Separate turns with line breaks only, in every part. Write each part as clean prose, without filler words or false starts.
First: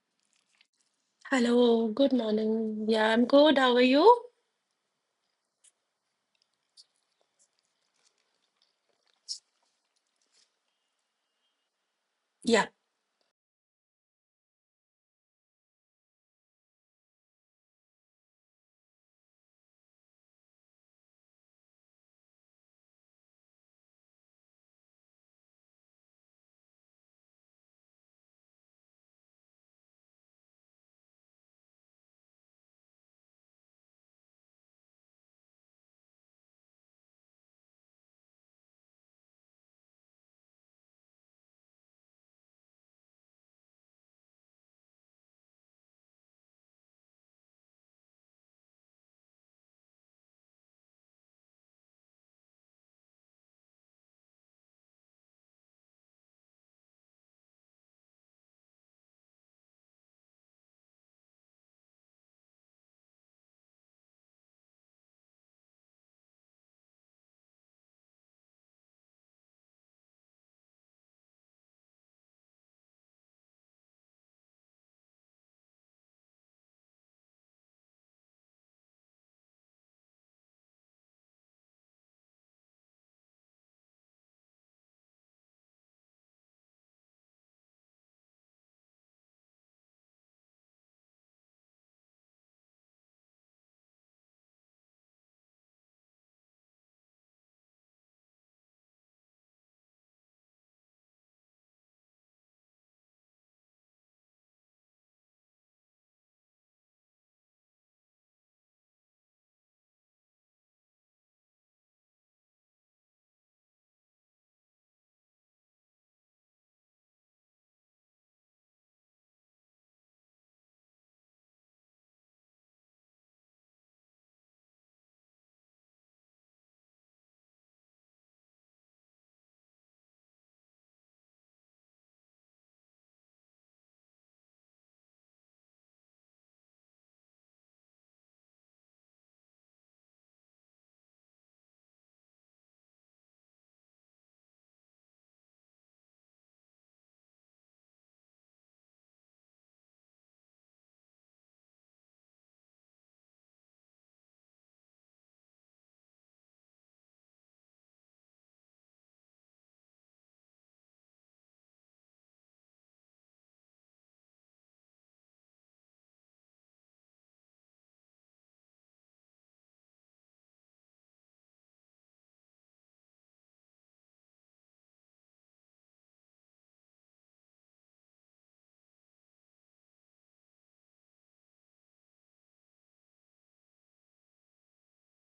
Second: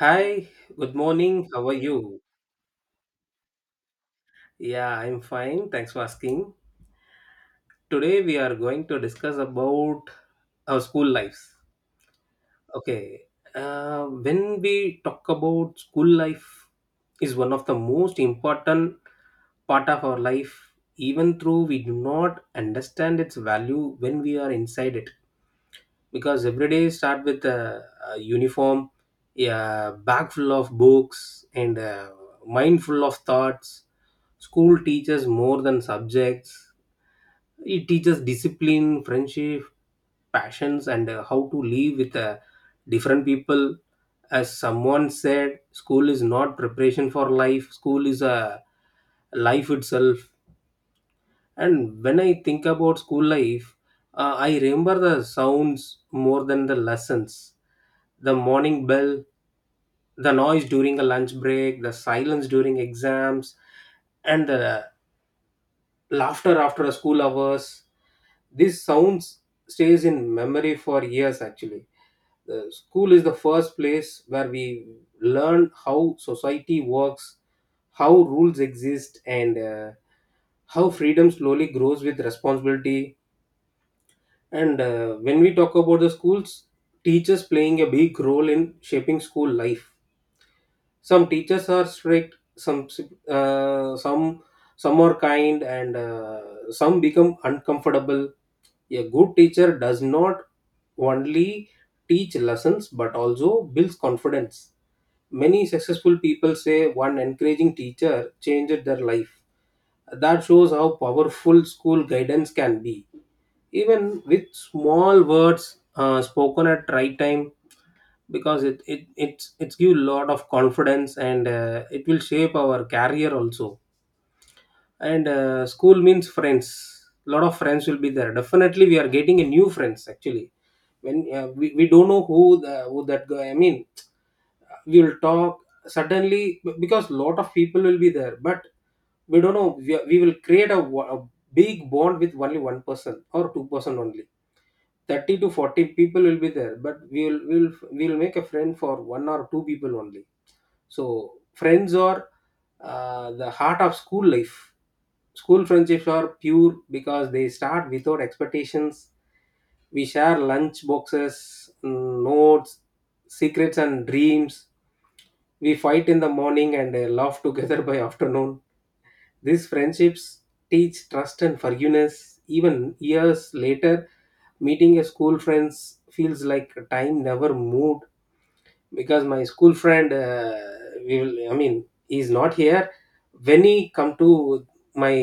Hi, good morning. How are
Hello, good
you?
morning. Yeah, I'm good. How are you?
Yeah, I'm fine. Thanks for asking. Today we are going to discuss about our school lives.
Yeah.
Okay. When we talk about school life is one of the most important part of our life even though we do not understand its value when we are inside it. Because every day start with a uniform, a bag full of books and a mind full of thoughts. School teaches more than subjects, it teaches discipline, friendship, passions and how to live with different people. As someone said, school is not preparation for life, school is a life itself. And when I think about school life, I remember the sounds more than the lessons. The morning bell, the noise during a lunch break, the silence during exams, and the laughter after a school hours. These sounds stays in memory for years actually. The school is the first place where we learn how society works, how rules exist, and how freedom slowly grows with responsibility. And when we talk about the schools, teachers playing a big role in shaping school life. Some teachers are strict, uh, some some are kind, and some become uncomfortable. A good teacher does not only teach lessons but also builds confidence. Many successful people say one encouraging teacher changed their life. That shows how powerful school guidance can be even with small words spoken at right time, because it's give lot of confidence and it will shape our career also. And school means friends, lot of friends will be there, definitely we are getting a new friends actually. When we don't know who that guy, I mean, we will talk suddenly, because lot of people will be there, but we don't know. We will create a big bond with only one person or two-person only. 30 to 40 people will be there, but we'll make a friend for one or two people only. So friends are the heart of school life. School friendships are pure because they start without expectations. We share lunch boxes, notes, secrets and dreams. We fight in the morning and laugh together by afternoon. These friendships teach trust and forgiveness. Even years later, meeting a school friends feels like time never moved. Because my school friend, we will I mean he's not here. When he come to my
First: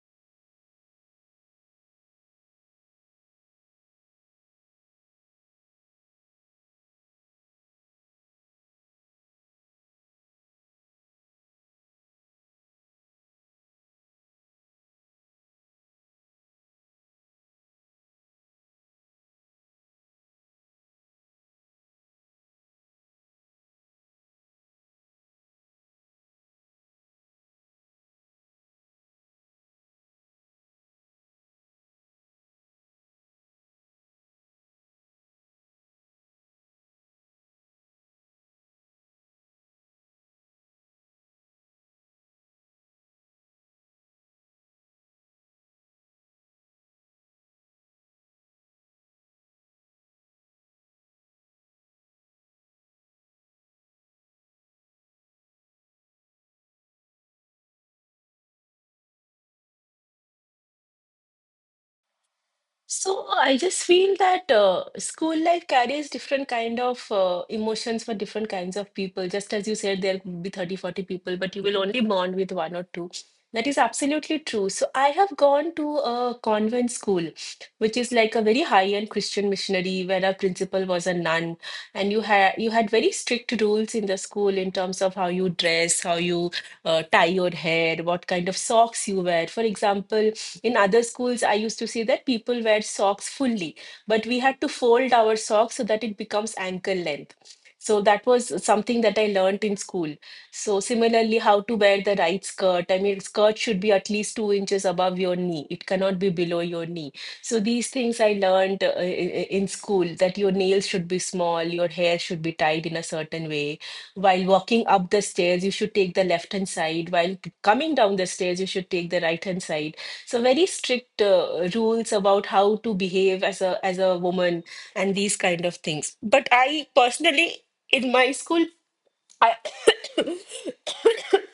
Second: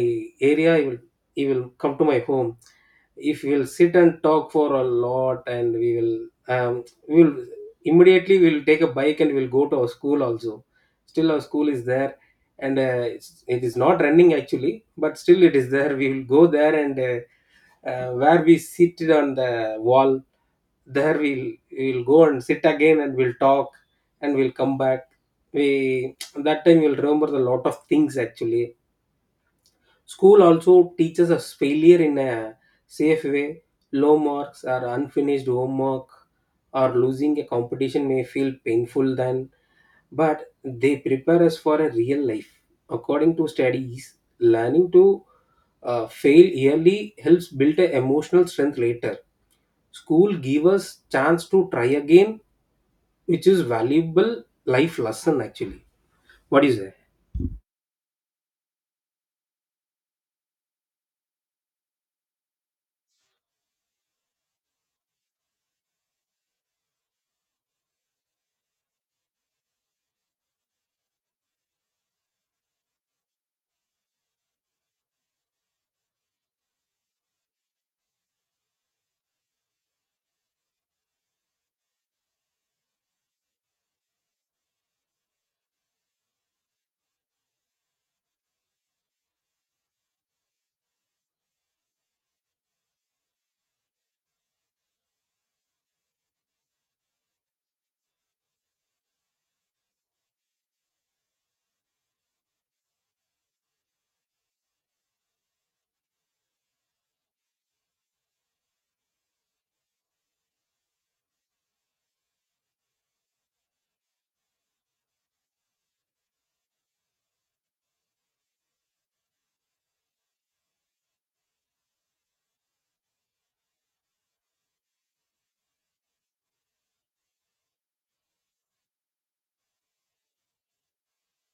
area, he will, he will come to my home. If we will sit and talk for a lot, and we will, um, we will immediately we will take a bike and we will go to our school also. Still our school is there, and it is not running actually, but still it is there. We will go there and where we sit on the wall, there we'll go and sit again and we'll talk, and we'll come back. We that time we'll remember a lot of things actually. School also teaches us failure in a safe way. Low marks or unfinished homework or losing a competition may feel painful then, but they prepare us for a real life. According to studies, learning to fail early helps build a emotional strength later. School give us chance to try again, which is valuable life lesson actually. What is it?
So I just feel that school life carries different kind of emotions for different kinds of people. Just as you said, there could be 30, 40 people, but you will only bond with one or two. That is absolutely true. So I have gone to a convent school, which is like a very high-end Christian missionary where our principal was a nun, and you had very strict rules in the school in terms of how you dress, how you tie your hair, what kind of socks you wear. For example, in other schools I used to see that people wear socks fully, but we had to fold our socks so that it becomes ankle length. So that was something that I learned in school. So similarly, how to wear the right skirt, I mean skirt should be at least 2 inches above your knee, it cannot be below your knee. So these things I learned, in school, that your nails should be small, your hair should be tied in a certain way. While walking up the stairs you should take the left hand side, while coming down the stairs you should take the right hand side. So very strict rules about how to behave as a woman and these kind of things. But I personally, in my school, I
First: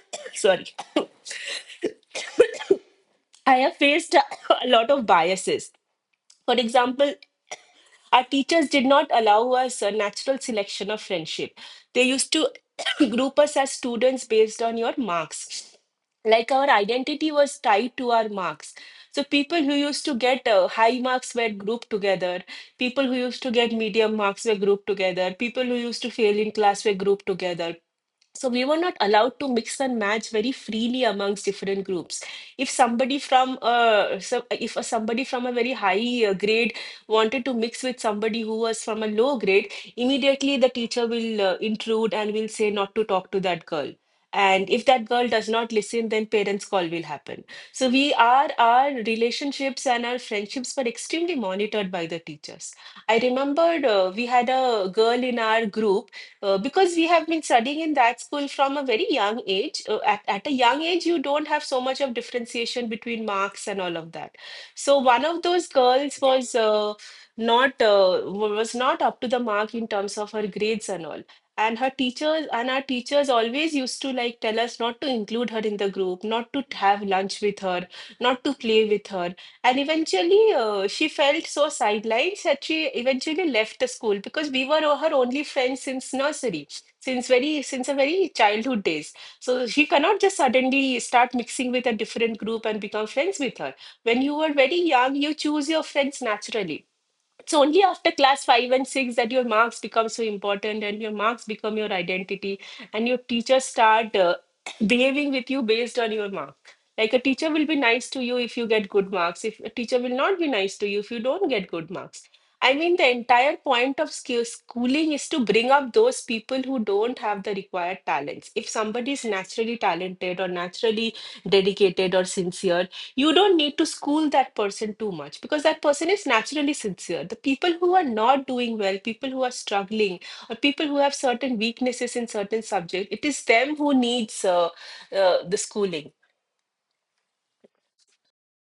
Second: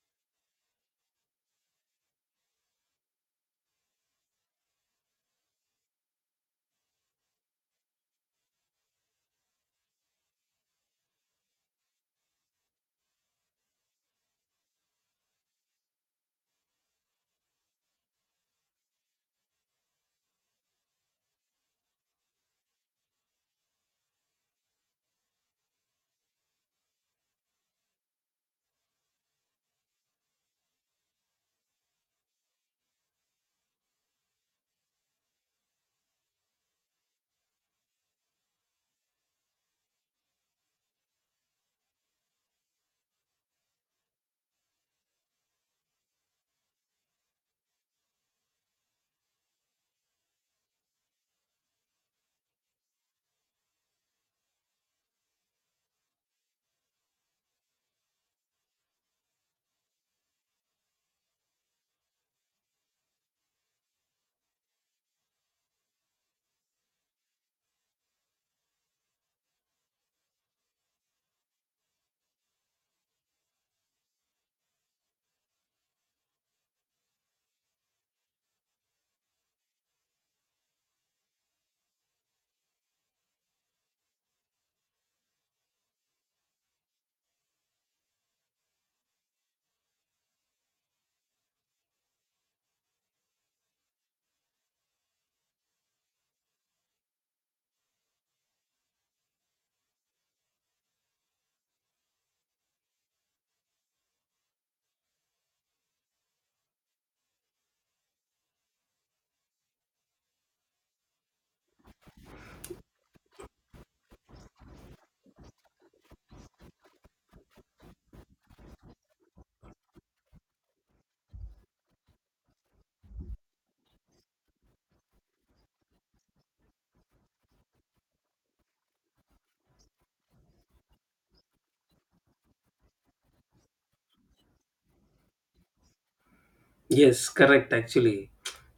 sorry, I have faced a lot of biases. For example, our teachers did not allow us a natural selection of friendship. They used to group us as students based on your marks. Like our identity was tied to our marks. So people who used to get high marks were grouped together. People who used to get medium marks were grouped together. People who used to fail in class were grouped together. So we were not allowed to mix and match very freely amongst different groups. If somebody from a very high grade wanted to mix with somebody who was from a low grade, immediately the teacher will intrude and will say not to talk to that girl. And if that girl does not listen, then parents' call will happen. So we are our relationships and our friendships were extremely monitored by the teachers. I remembered we had a girl in our group, because we have been studying in that school from a very young age. At a young age, you don't have so much of differentiation between marks and all of that. So one of those girls was not was not up to the mark in terms of her grades and all. And her teachers and our teachers always used to like tell us not to include her in the group, not to have lunch with her, not to play with her. And eventually, she felt so sidelined that she eventually left the school because we were her only friends since nursery, since her very childhood days. So she cannot just suddenly start mixing with a different group and become friends with her. When you are very young, you choose your friends naturally. It's only after class 5 and 6 that your marks become so important and your marks become your identity, and your teachers start behaving with you based on your mark. Like a teacher will be nice to you if you get good marks, if a teacher will not be nice to you if you don't get good marks. I mean, the entire point of skill schooling is to bring up those people who don't have the required talents. If somebody is naturally talented or naturally dedicated or sincere, you don't need to school that person too much because that person is naturally sincere. The people who are not doing well, people who are struggling, or people who have certain weaknesses in certain subjects, it is them who needs the schooling.
Yes, correct. Actually,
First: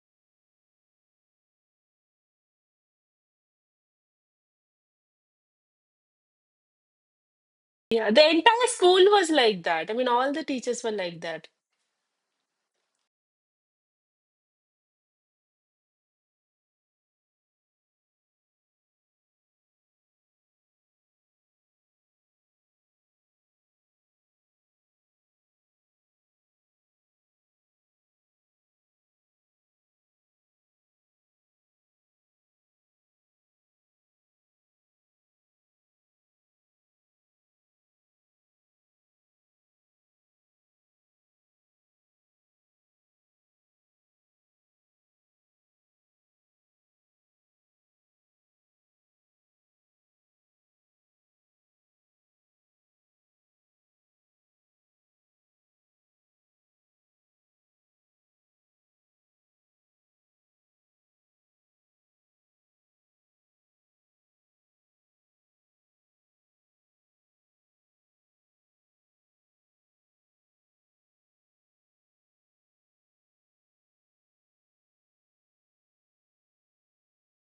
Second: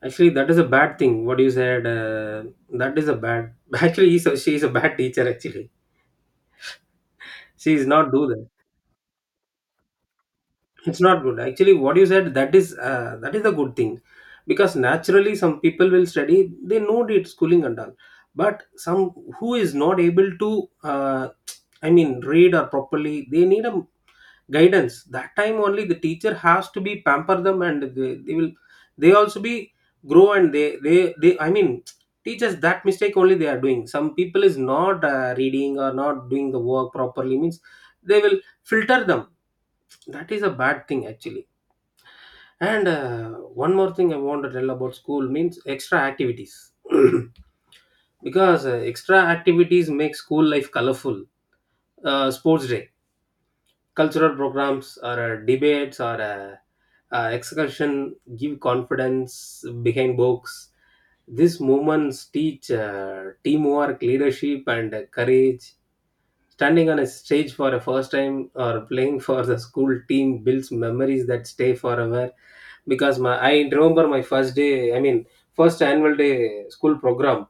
actually that is a bad thing. What you said, that is a bad. Actually, she is a bad teacher. Actually, she is not
Yeah, the
do that.
entire school was like that. I mean, all the teachers were
It's
like
not good
that.
actually, what you said, that is a good thing. Because naturally some people will study, they know it, schooling and all. But some who is not able to uh, read or properly, they need a guidance. That time only, the teacher has to be pamper them, and they will, they also be grow, and they I mean teachers, that mistake only they are doing. Some people is not reading or not doing the work properly means they will filter them. That is a bad thing actually. And one more thing I want to tell about school means extra activities. Because extra activities make school life colorful. Sports day, cultural programs, or debates, or excursion give confidence behind books. These moments teach teamwork, leadership, and courage. Standing on a stage for a first time or playing for the school team builds memories that stay forever. Because my I remember my first day, I mean first annual day school program.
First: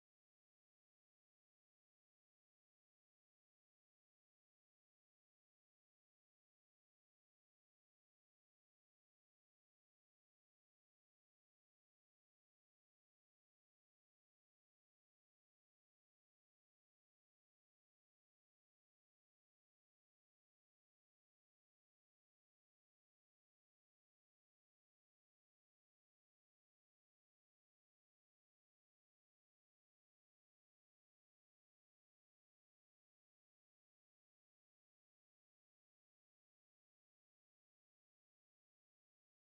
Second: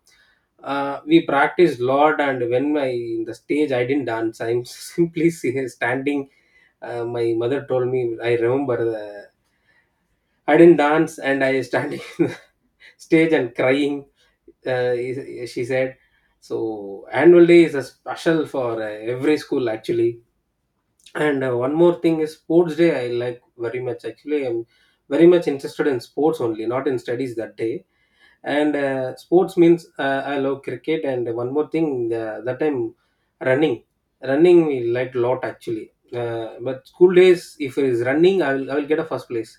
We practiced a lot, and when my in the stage, I didn't dance. I'm simply standing. My mother told me I remember the, I didn't dance, and I standing in the stage and crying. Uh, she said. So annual day is a special for every school actually. And one more thing is sports day. I like very much. Actually, I'm very much interested in sports only, not in studies that day. And sports means I love cricket. And one more thing, that time running, running we liked a lot actually. But school days, if it is running, I will get a first place.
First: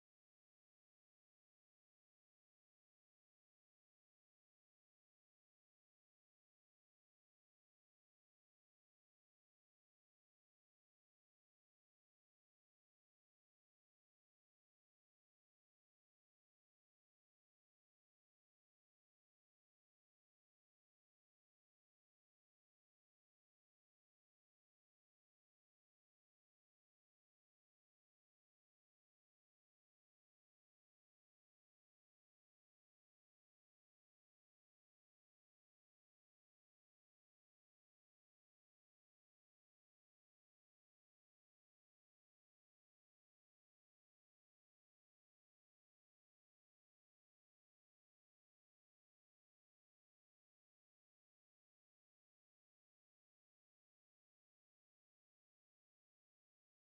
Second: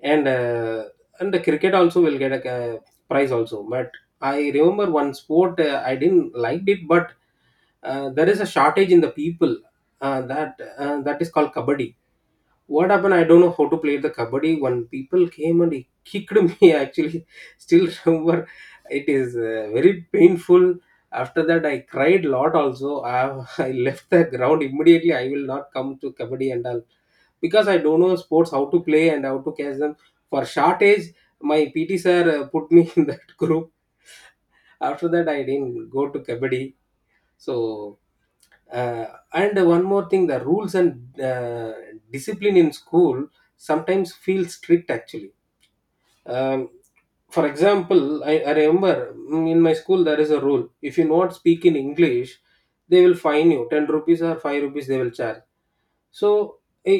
And uh, and the cricket also will get a, prize also. But I remember one sport, I didn't liked it, but there is a shortage in the people, that is called kabaddi. What happened, I don't know how to play the kabaddi. One people came and he kicked me. I actually still remember, it is very painful. After that, I cried a lot also. I, I left the ground immediately. I will not come to kabaddi and all, because I don't know sports, how to play and how to catch them. For short age, my PT sir put me in that group. After that, I didn't go to kabaddi. So uh, and one more thing, the rules and discipline in school sometimes feel strict actually. um, for example, I remember, in my school there is a rule, if you not speak in english, they will fine you 10 rupees or 5 rupees, they will charge. So, i,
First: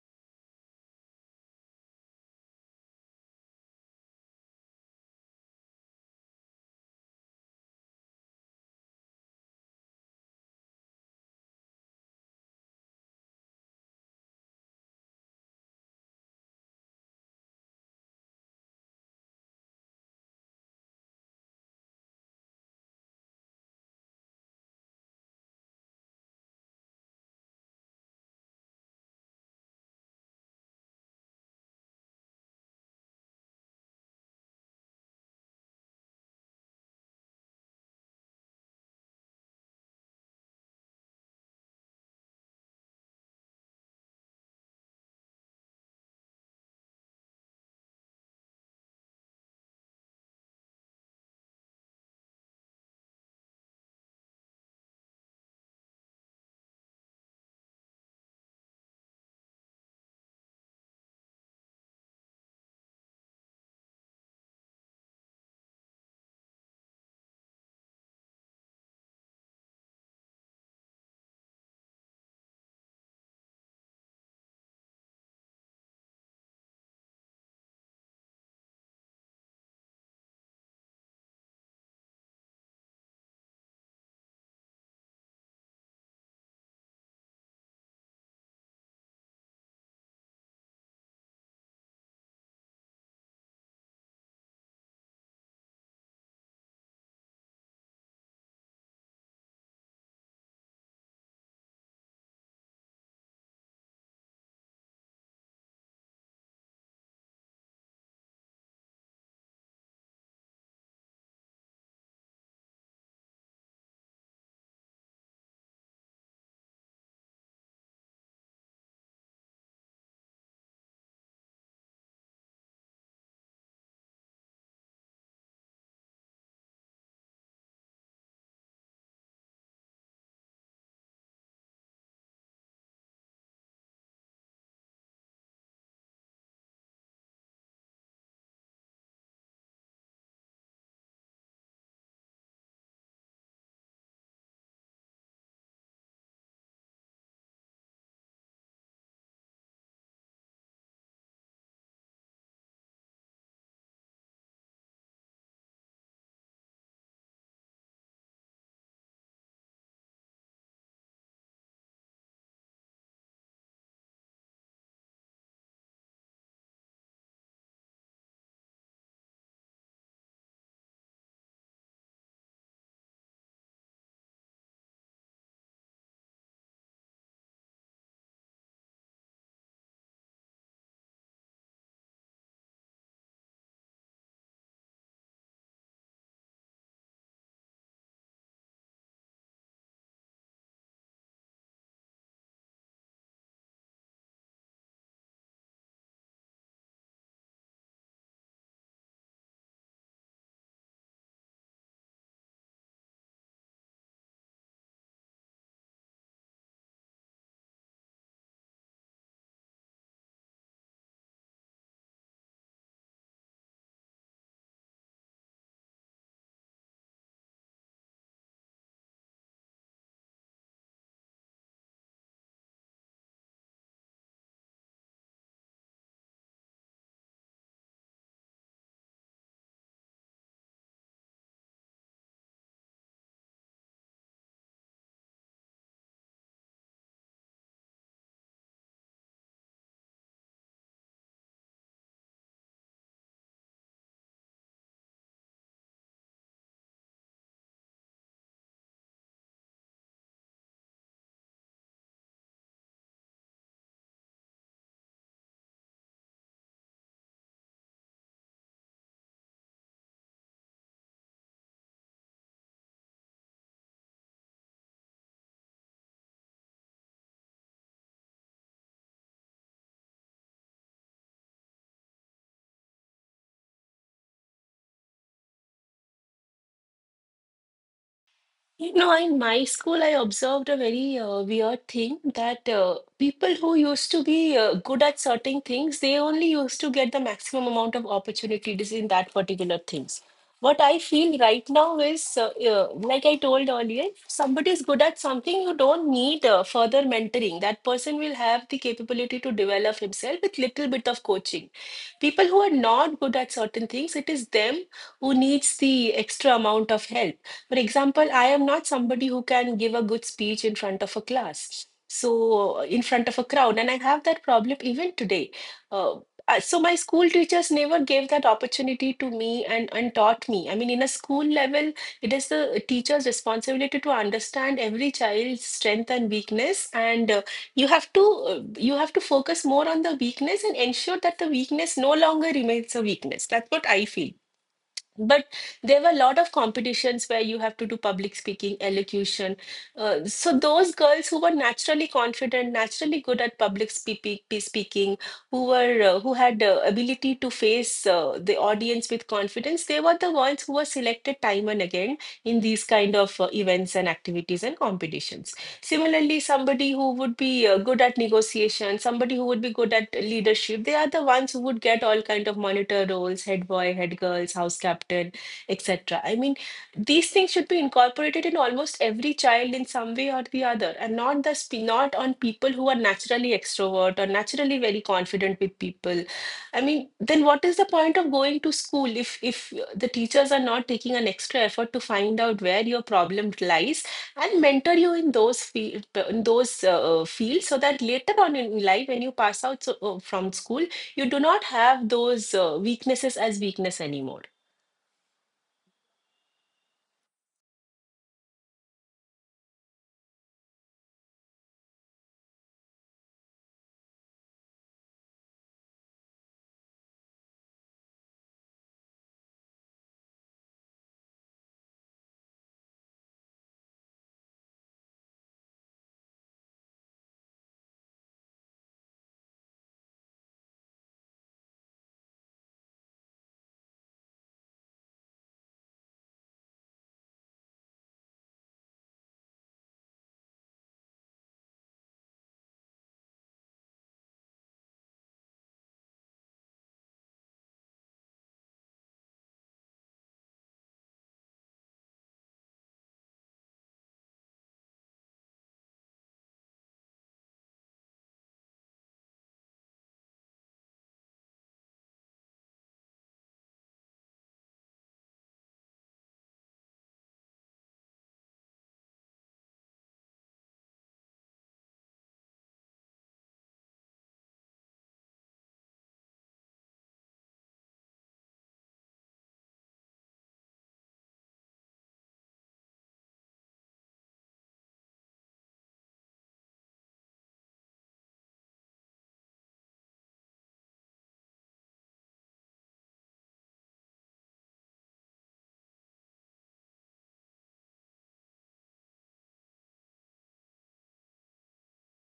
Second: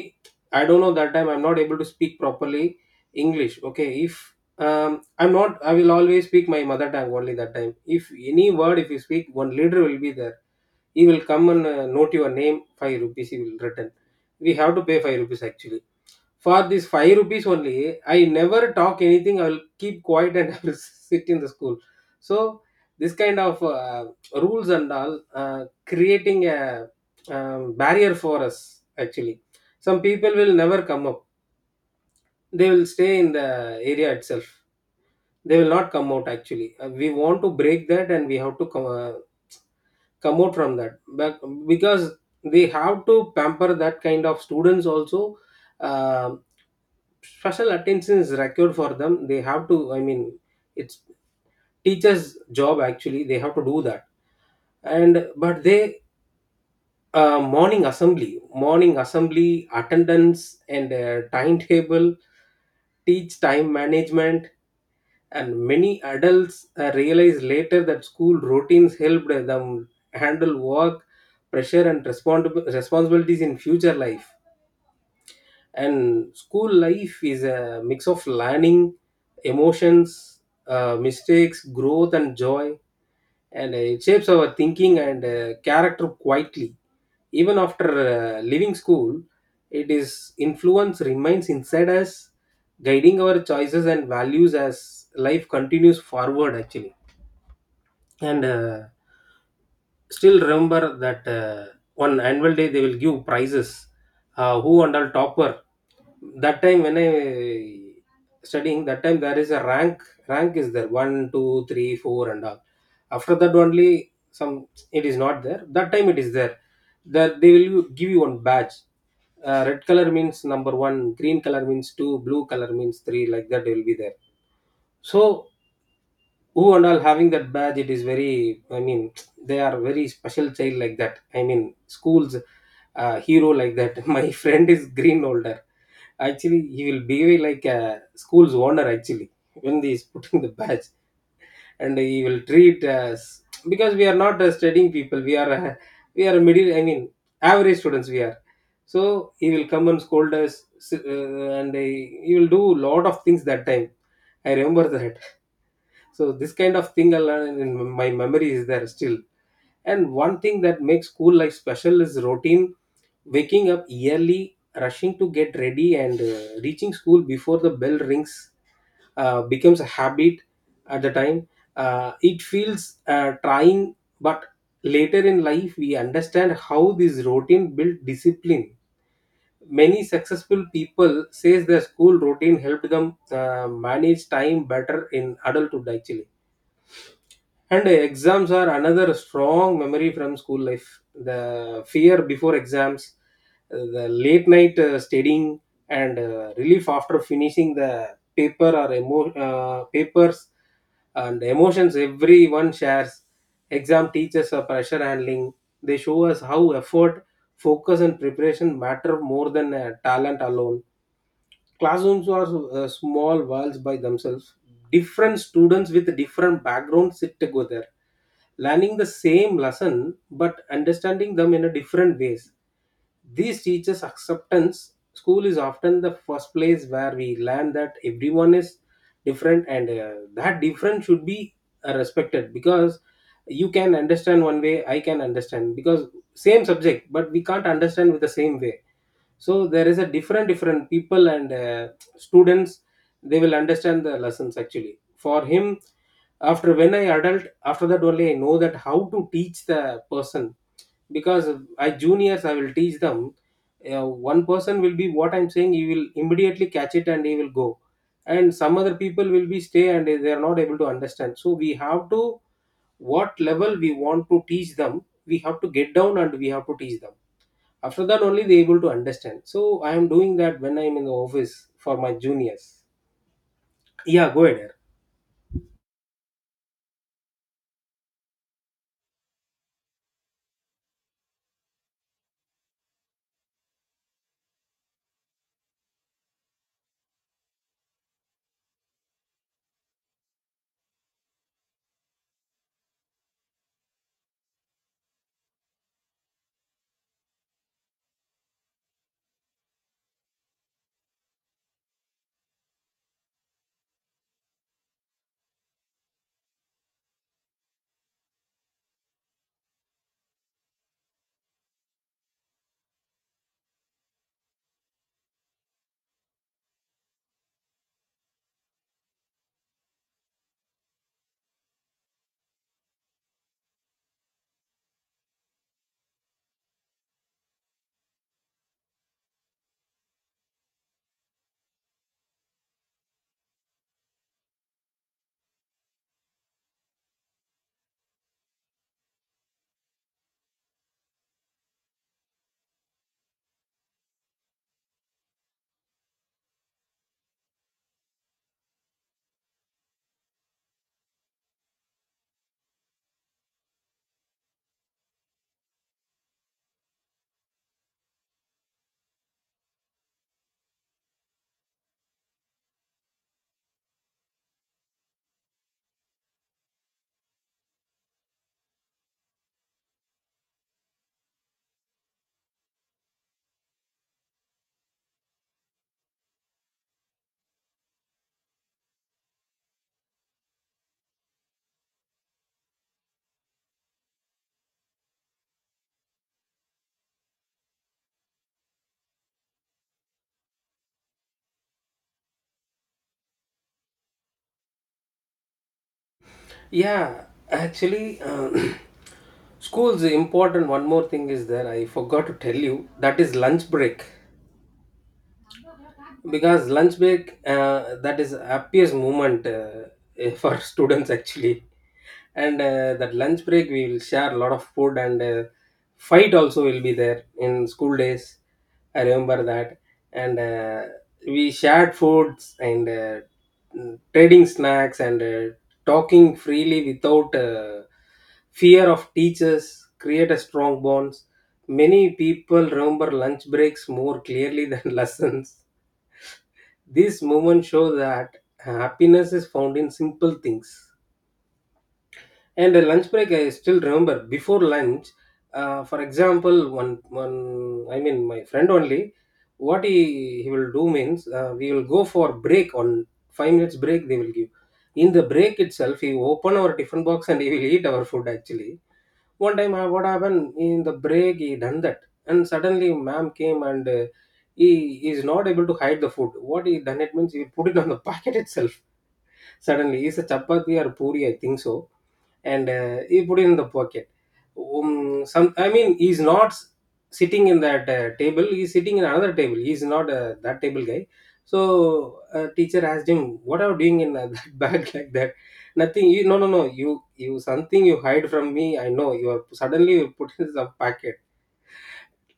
I don't know, that time I'm not able to speak properly english. Okay, if I'm not I will always speak my mother tongue only. That time, if any word if you speak, one leader will be there. He will come and note your name, 5 rupees he will return. We have to pay 5 rupees actually. For this 5 rupees only, I never talk anything. I will keep quiet and I will sit in the school. So this kind of rules and all creating a barrier for us actually. Some people will never come up. They will stay in the area itself. They will not come out actually. We want to break that, and we have to come, come out from that. Because they have to pamper that kind of students also. Um, special attention is required for them. They have to, I mean, it's teachers job actually, they have to do that. And but they, uh, morning assembly morning assembly, attendance, and timetable teach time management. And many adults realize later that school routines helped them handle work pressure and responsibilities in future life. And school life is a mix of learning, emotions, mistakes, growth and joy. And it shapes our thinking and character quietly, even after leaving school. It is influence remains inside us, guiding our choices and values as life continues forward actually. And still remember that on annual day they will give prizes, who and all topper. That time when I studying, that time there is a rank. Rank is there, 1 2 3 4 and all. After that only some, it is not there that time, it is there, that they will give you one badge. Red color means number one, green color means two, blue color means three, like that they will be there. So who and all having that badge, it is very, I mean, they are very special child, like that, I mean, school's hero like that. My friend is green holder actually. He will behave like a school's owner actually, when he is putting the badge. And he will treat us, because we are not studying people, we are middle, I mean, average students we are. So he will come and scold us, s- uh, and he, he will do lot of things that time. I remember that. So this kind of thing I learned in my memory is there still. And one thing that makes school life special is routine, waking up early, rushing to get ready, and reaching school before the bell rings becomes a habit at the time. It feels trying, but later in life we understand how this routine built discipline. Many successful people says their school routine helped them manage time better in adulthood actually. And exams are another strong memory from school life. The fear before exams, the late night studying, and relief after finishing the papers and emotions everyone shares. Exam teaches pressure handling. They show us how effort, focus, and preparation matter more than talent alone. Classrooms are small worlds by themselves. Different students with different backgrounds sit together learning the same lesson but understanding them in a different ways. These teachers acceptance school is often the first place where we learn that everyone is different, and that difference should be respected, because you can understand one way, I can understand because same subject but we can't understand with the same way. So there is a different different people, and students, they will understand the lessons actually for him. After when I adult, after that only I know that how to teach the person. Because I juniors I will teach them, one person will be what I'm saying, he will immediately catch it and he will go, and some other people will be stay and they are not able to understand, so we have to what level we want to teach them, we have to get down and we have to teach them. After that only they able to understand, so I am doing that when I am in the office for my juniors. Yeah, go ahead.
You know, in my school, I observed a very weird thing, that people who used to be good at certain things, they only used to get the maximum amount of opportunities in that particular things. What I feel right now is, like I told earlier, if somebody is good at something, you don't need further mentoring. That person will have the capability to develop himself with little bit of coaching. People who are not good at certain things, it is them who needs the extra amount of help. For example, I am not somebody who can give a good speech in front of a class, so in front of a crowd, and I have that problem even today. Uh, so my school teachers never gave that opportunity to me and taught me. I mean, in a school level, it is the teacher's responsibility to understand every child's strength and weakness, and you have to you have to focus more on the weakness and ensure that the weakness no longer remains a weakness. That's what I feel. But there were a lot of competitions where you have to do public speaking, elocution. So those girls who were naturally confident, naturally good at public speaking, who were who had ability to face the audience with confidence, they were the ones who were selected time and again in these kind of events and activities and competitions. Similarly, somebody who would be good at negotiation, somebody who would be good at leadership, they are the ones who would get all kind of monitor roles, head boy, head girls, house captain, etc. I mean, these things should be incorporated in almost every child in some way or the other, and not the sp not on people who are naturally extrovert or naturally very confident with people. I mean, then what is the point of going to school if the teachers are not taking an extra effort to find out where your problem lies? And mentor you in those field, in those fields, so that later on in life when you pass out, from school you do not have those weaknesses as weakness anymore.
Yeah, actually, school's important. One more thing is there I forgot to tell you, that is lunch break. Because lunch break, that is happiest moment, for students actually. And that lunch break we will share a lot of food, and fight also will be there in school days. I remember that. And we shared foods, and trading snacks, and talking freely without fear of teachers create a strong bonds. Many people remember lunch breaks more clearly than lessons. These moments show that happiness is found in simple things. And a lunch break, I still remember before lunch. For example, one I mean my friend only, what he will do means we will go for break on 5 minutes break they will give. In the break itself, he will open our different box and he will eat our food actually. One time what happened in the break, he done that, and suddenly ma'am came, and he is not able to hide the food what he done. It means he put it on the packet itself. Suddenly it's a chapati or puri I think so, and he put it in the pocket. Some I mean, he's not s- sitting in that table. He's sitting in another table. He's not that table guy. So teacher asked him, "What are you doing in that bag like that?" Nothing. No, no, no. You something you hide from me. I know you are suddenly you put in the packet,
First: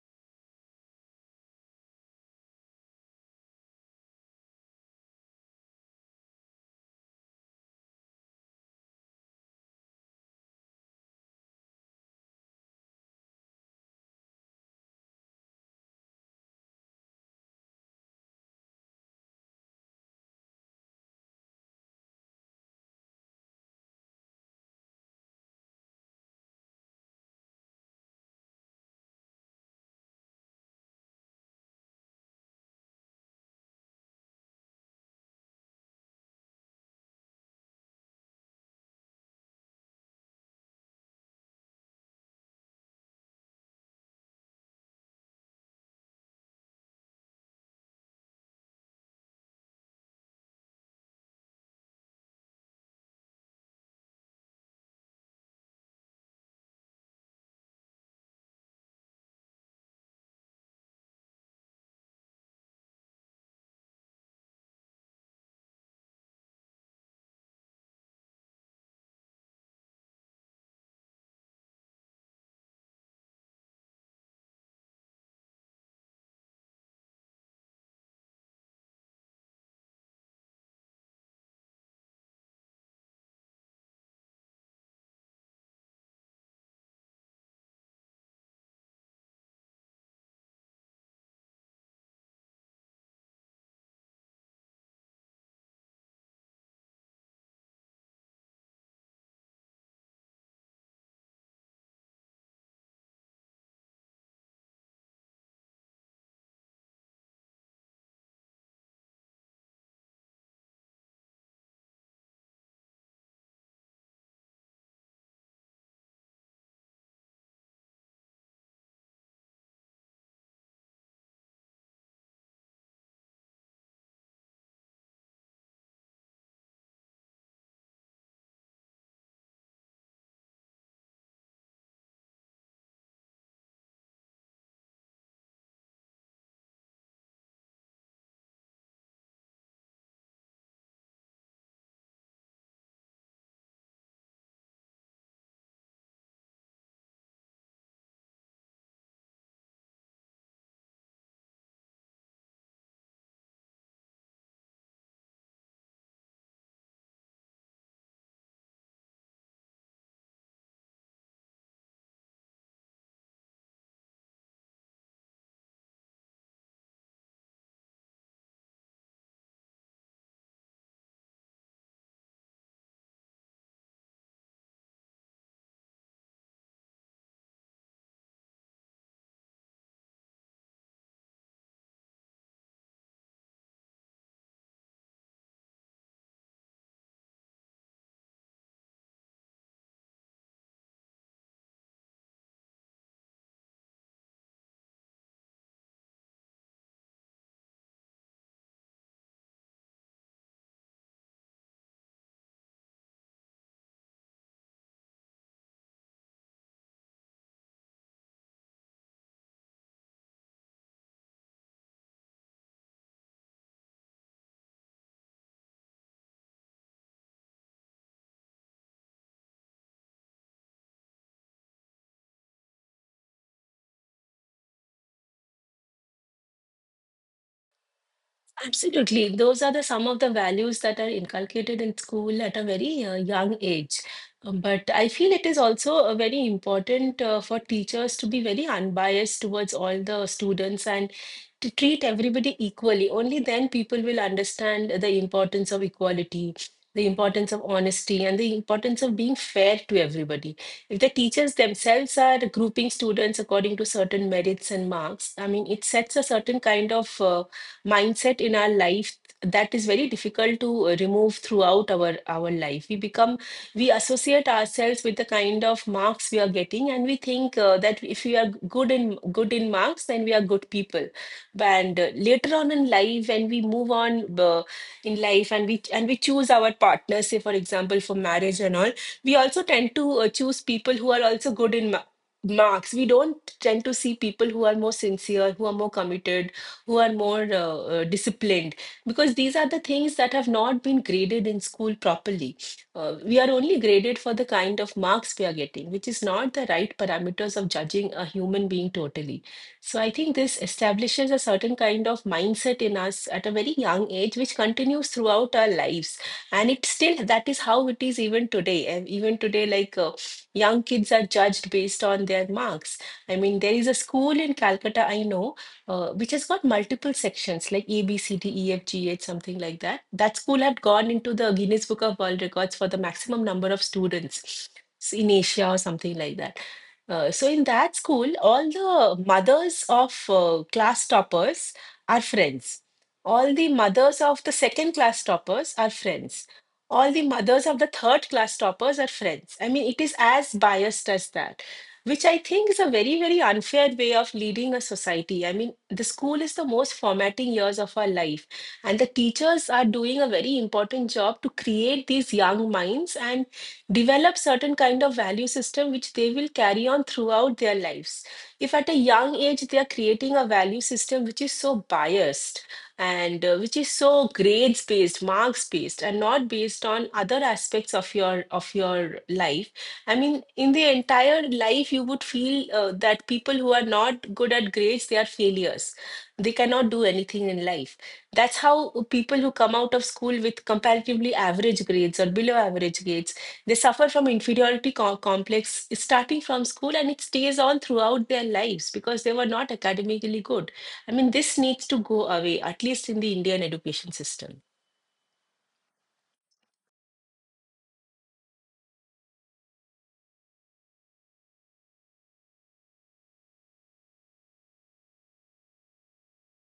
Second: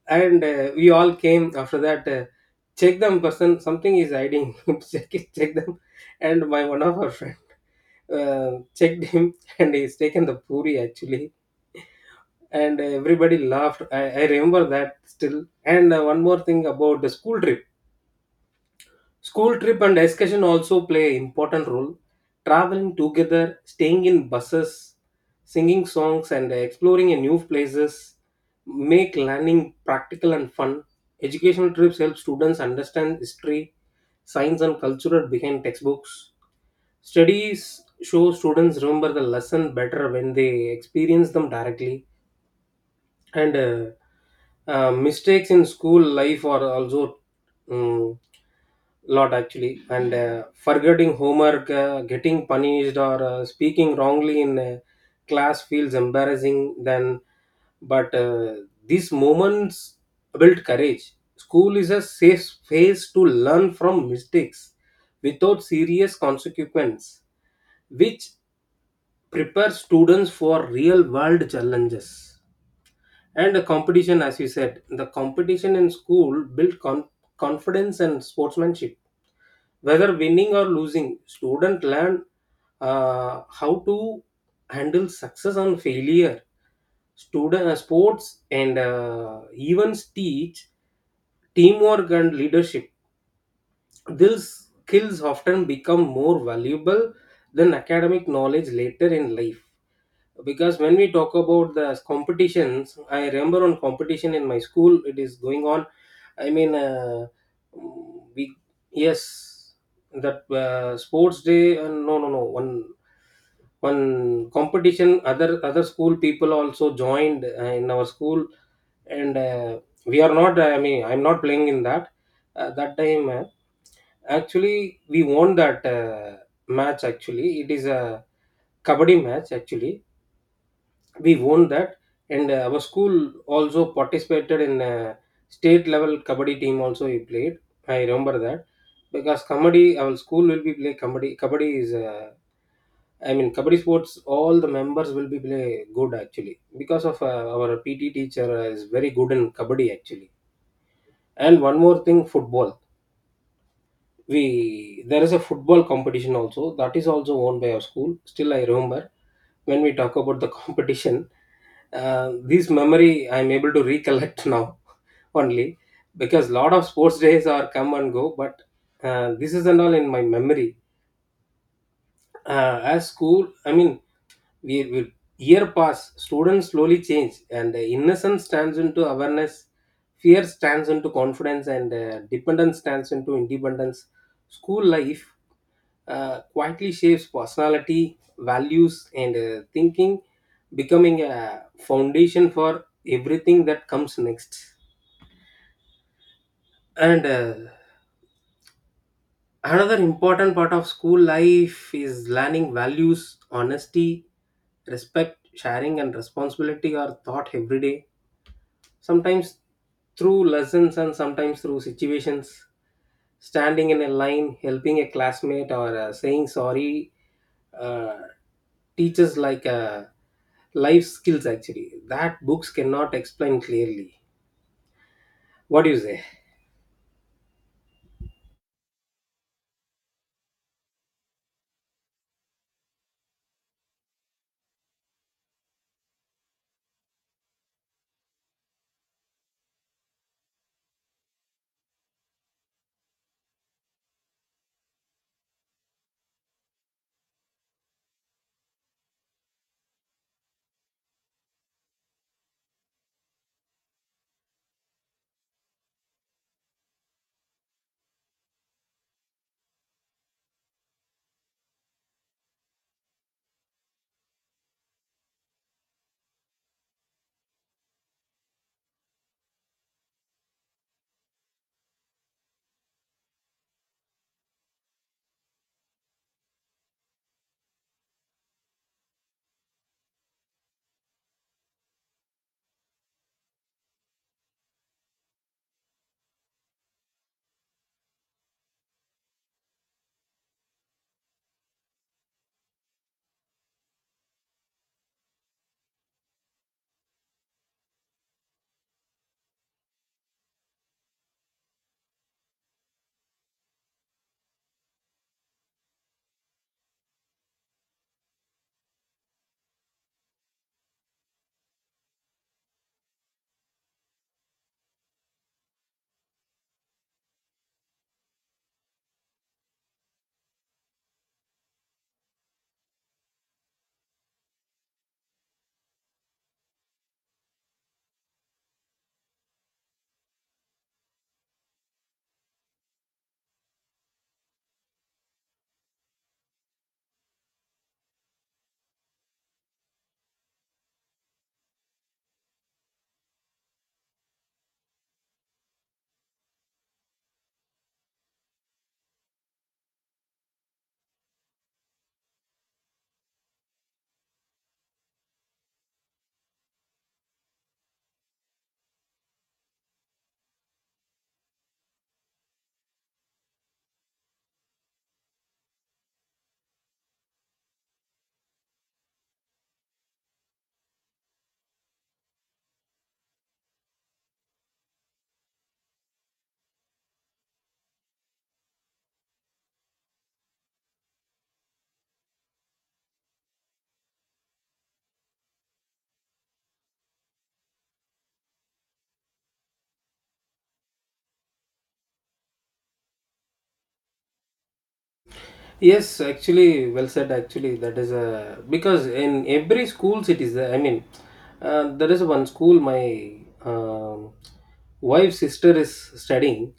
and we all came after that. Check them, person. Something is hiding. Check it. Check them. And my one of our friend checked him, and he's taken the puri actually, and everybody laughed. I remember that still. And one more thing about the school trip. School trip and excursion also play important role. Traveling together, staying in buses, singing songs, and exploring in new places make learning practical and fun. Educational trips help students understand history, science, and culture behind textbooks. Studies show students remember the lesson better when they experience them directly. And Mistakes in school life are also um, lot actually, and forgetting homework, getting punished, or speaking wrongly in class feels embarrassing then, but these moments build courage. School is a safe space to learn from mistakes without serious consequence, which prepares students for real world challenges. And the competition, as you said, the competition in school built con- confidence and sportsmanship. Whether winning or losing, student learn how to handle success and failure. Student sports and events teach teamwork and leadership. These skills often become more valuable than academic knowledge later in life. Because when we talk about the competitions, I remember on competition in my school it is going on. I mean, we yes, that sports day, no no no one one competition, other other school people also joined in our school. And we are not, I mean I'm not playing in that, that time, actually we won that match actually. It is a kabaddi match actually. We won that, and our school also participated in state level kabaddi team also we played. I remember that. Because kabaddi, our school will be play kabaddi. Kabaddi is I mean kabaddi sports all the members will be play good actually. Because of our PT teacher is very good in kabaddi actually. And one more thing, football. We, there is a football competition also, that is also owned by our school. Still, I remember when we talk about the competition, this memory I'm able to recollect now only, because lot of sports days are come and go, but this is and all in my memory. As school, I mean, we year pass, students slowly change, and innocence turns into awareness, fear stands into confidence, and dependence stands into independence. School life quietly shapes personality, values, and thinking, becoming a foundation for everything that comes next. And another important part of school life is learning values. Honesty, respect, sharing, and responsibility are taught every day. Sometimes through lessons and sometimes through situations. Standing in a line, helping a classmate, or saying sorry uh, teaches like a life skills actually that books cannot explain clearly. What do you say?
Absolutely, those are the some of the values that are inculcated in school at a very young age. But I feel it is also very important for teachers to be very unbiased towards all the students and to treat everybody equally. Only then people will understand the importance of equality, the importance of honesty, and the importance of being fair to everybody. If the teachers themselves are grouping students according to certain merits and marks, I mean, it sets a certain kind of mindset in our life that is very difficult to remove throughout our life. We become, we associate ourselves with the kind of marks we are getting, and we think that if we are good in marks, then we are good people. And later on in life when we move on, in life, and we choose our partners, say for example for marriage and all, we also tend to choose people who are also good in marks. We don't tend to see people who are more sincere, who are more committed, who are more disciplined, because these are the things that have not been graded in school properly. We are only graded for the kind of marks we are getting, which is not the right parameters of judging a human being totally. So I think this establishes a certain kind of mindset in us at a very young age, which continues throughout our lives. And it's still, that is how it is even today. And even today, like young kids are judged based on their marks. I mean, there is a school in Calcutta, I know, which has got multiple sections like A, B, C, D, E, F, G, H, something like that. That school had gone into the Guinness Book of World Records for the maximum number of students. In Asia or something like that. So in that school, all the mothers of class toppers are friends. All the mothers of the second class toppers are friends. All the mothers of the third class toppers are friends. I mean, it is as biased as that, which I think is a very, very unfair way of leading a society. I mean, the school is the most formatting years of our life, and the teachers are doing a very important job to create these young minds and develop certain kind of value system which they will carry on throughout their lives. If at a young age they are creating a value system which is so biased, and which is so grades based, marks based, and not based on other aspects of your life, I mean, in the entire life you would feel that people who are not good at grades, they are failures, they cannot do anything in life. That's how people who come out of school with comparatively average grades or below average grades, they suffer from inferiority complex starting from school and it stays on throughout their lives because they were not academically good. I mean, this needs to go away, at least in the Indian education system.
Yes, actually, well said actually. That is a, because in every schools it is there. I mean, there is one school, my um wife's sister is studying.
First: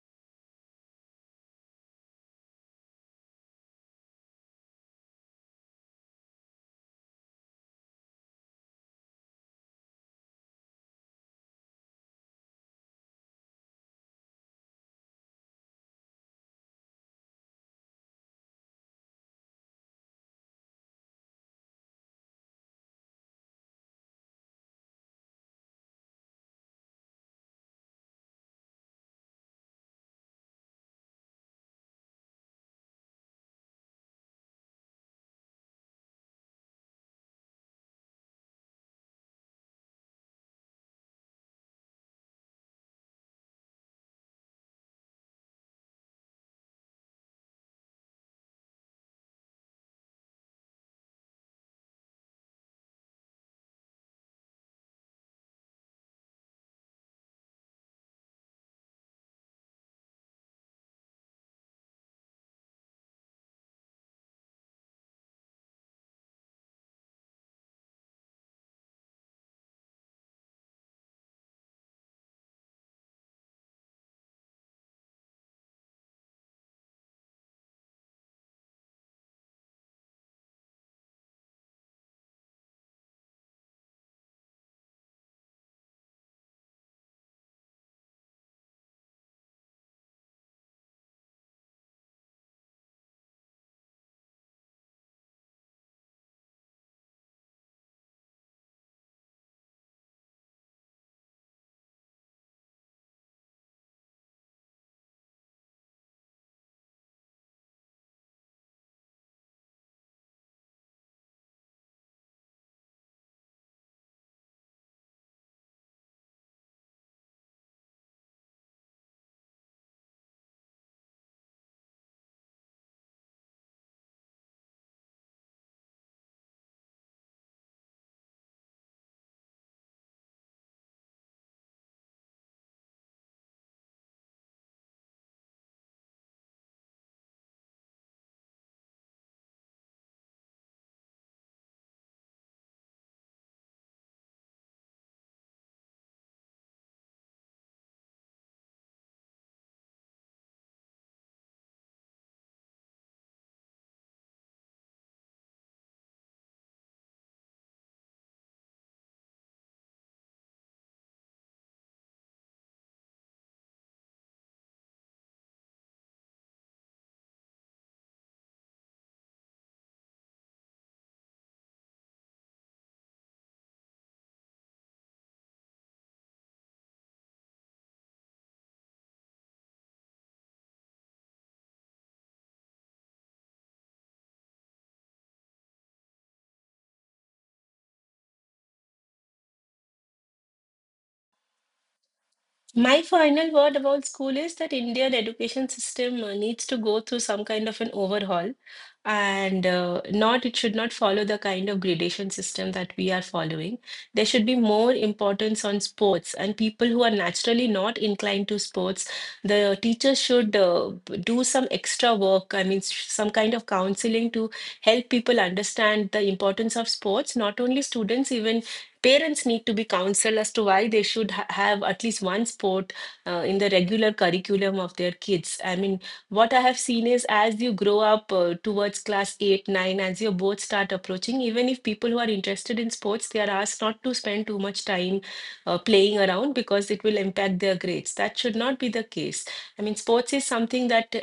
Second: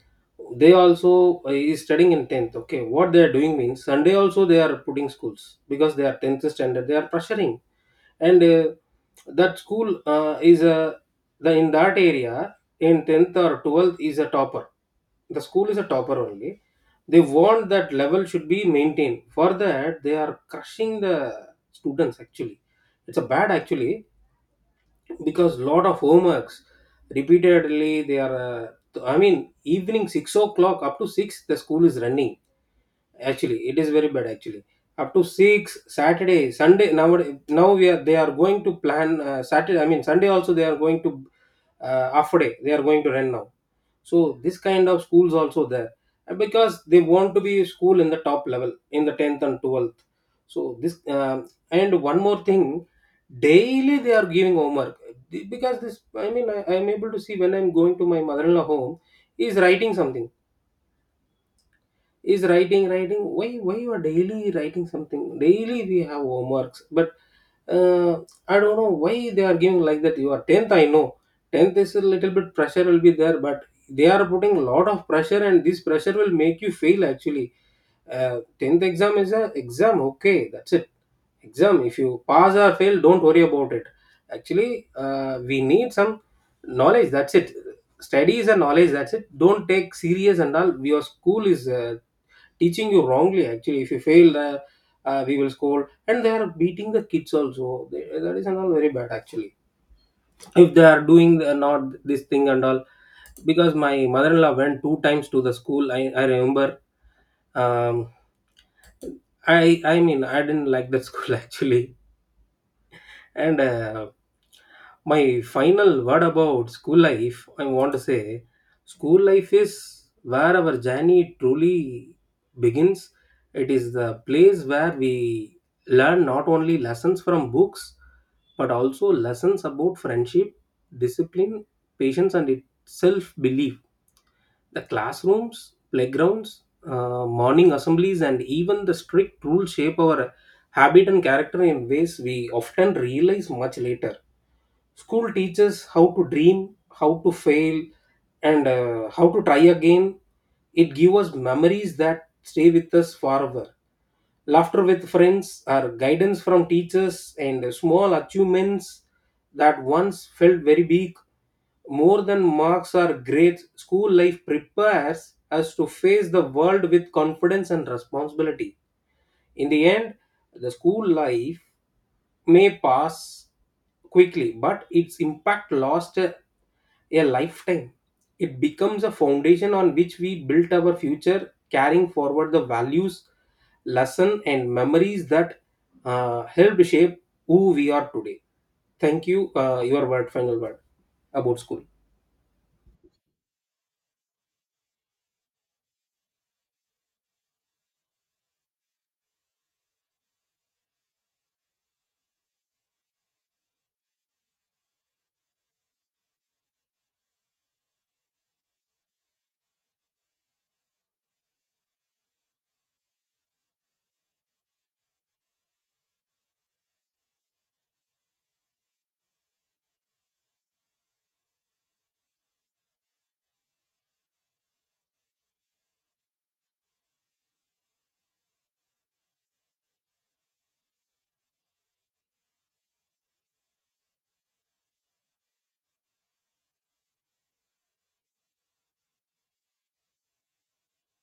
They also is studying in 10th, okay, what they are doing means sunday also they are putting schools, because they are 10th standard, they are pressuring. And that school is a, the in that area in 10th or 12th is a topper, the school is a topper only. They want that level should be maintained, for that they are crushing the students actually. It's a bad actually. Because lot of homeworks repeatedly they are, I mean evening 6 o'clock, up to 6 the school is running. Actually, it is very bad. Actually, up to six Saturday, Sunday. Now we are, they are going to plan Saturday, I mean Sunday also. They are going to half a day, they are going to run now. So this kind of schools also there. And because they want to be school in the top level in the tenth and 12th. So this, and one more thing, daily they are giving homework, because this. I mean, I am able to see when I am going to my mother-in-law home. He is writing something, is writing, why you are daily writing something, daily we have homeworks. But uh, I don't know why they are giving like that. You are 10th, I know 10th is a little bit pressure will be there, but they are putting a lot of pressure, and this pressure will make you fail actually. Uh, 10th exam is a exam, okay, that's it. Exam, if you pass or fail, don't worry about it. Actually, we need some knowledge, that's it. Study is a knowledge, that's it, don't take serious and all. Your school is teaching you wrongly actually. If you fail, we will scold, and they are beating the kids also. They, that is and all very bad actually. If they are doing the, not this thing and all, because my mother-in-law went 2 times to the school. I remember. um, I mean I didn't like that school actually. And my final word about school life, I want to say school life is where our journey truly begins. It is the place where we learn not only lessons from books but also lessons about friendship, discipline, patience, and self belief. The classrooms, playgrounds, morning assemblies, and even the strict rules shape our habit and character in ways we often realize much later. School teaches how to dream, how to fail, and how to try again. It gives us memories that stay with us forever. Laughter with friends, or guidance from teachers, and small achievements that once felt very big. More than marks or grades, school life prepares us to face the world with confidence and responsibility. In the end, the school life may pass quickly, but its impact lasts a lifetime. It becomes a foundation on which we build our future, carrying forward the values, lesson, and memories that helped shape who we are today. Thank you. Your word, final word about school.
My final word about school is that Indian education system needs to go through some kind of an overhaul, and not it should not follow the kind of gradation system that we are following. There should be more importance on sports, and people who are naturally not inclined to sports, the teachers should do some extra work. I mean, some kind of counseling to help people understand the importance of sports. Not only students, even parents need to be counseled as to why they should have at least one sport in the regular curriculum of their kids. I mean, what I have seen is as you grow up towards class 8, 9, as your boards start approaching, even if people who are interested in sports, they are asked not to spend too much time playing around because it will impact their grades. That should not be the case. I mean, sports is something that uh,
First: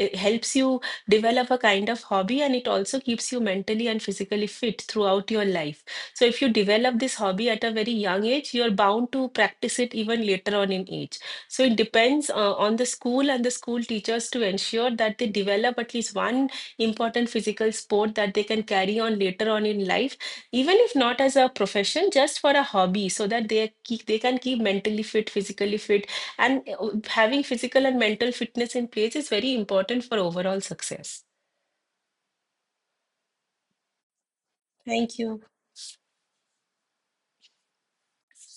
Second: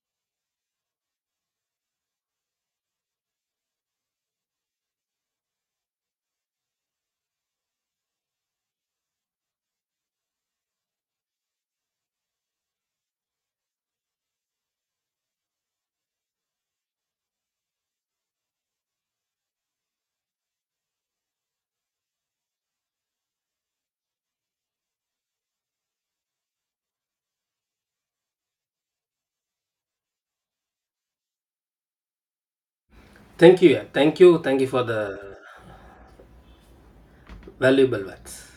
i- helps you develop a kind of hobby and it also keeps you mentally and physically fit throughout your life. So if you develop this hobby at a very young age, you're bound to practice it even later on in age. So it depends on the school and the school teachers to ensure that they develop at least one important physical sport that they can carry on later on in life, even if not as a profession, just for a hobby, so that they can keep mentally fit, physically fit, and having physical and mental fitness in place is very important for overall success.
Thank you. Yeah. Thank you. Thank you for
Thank
the
you.
valuable words.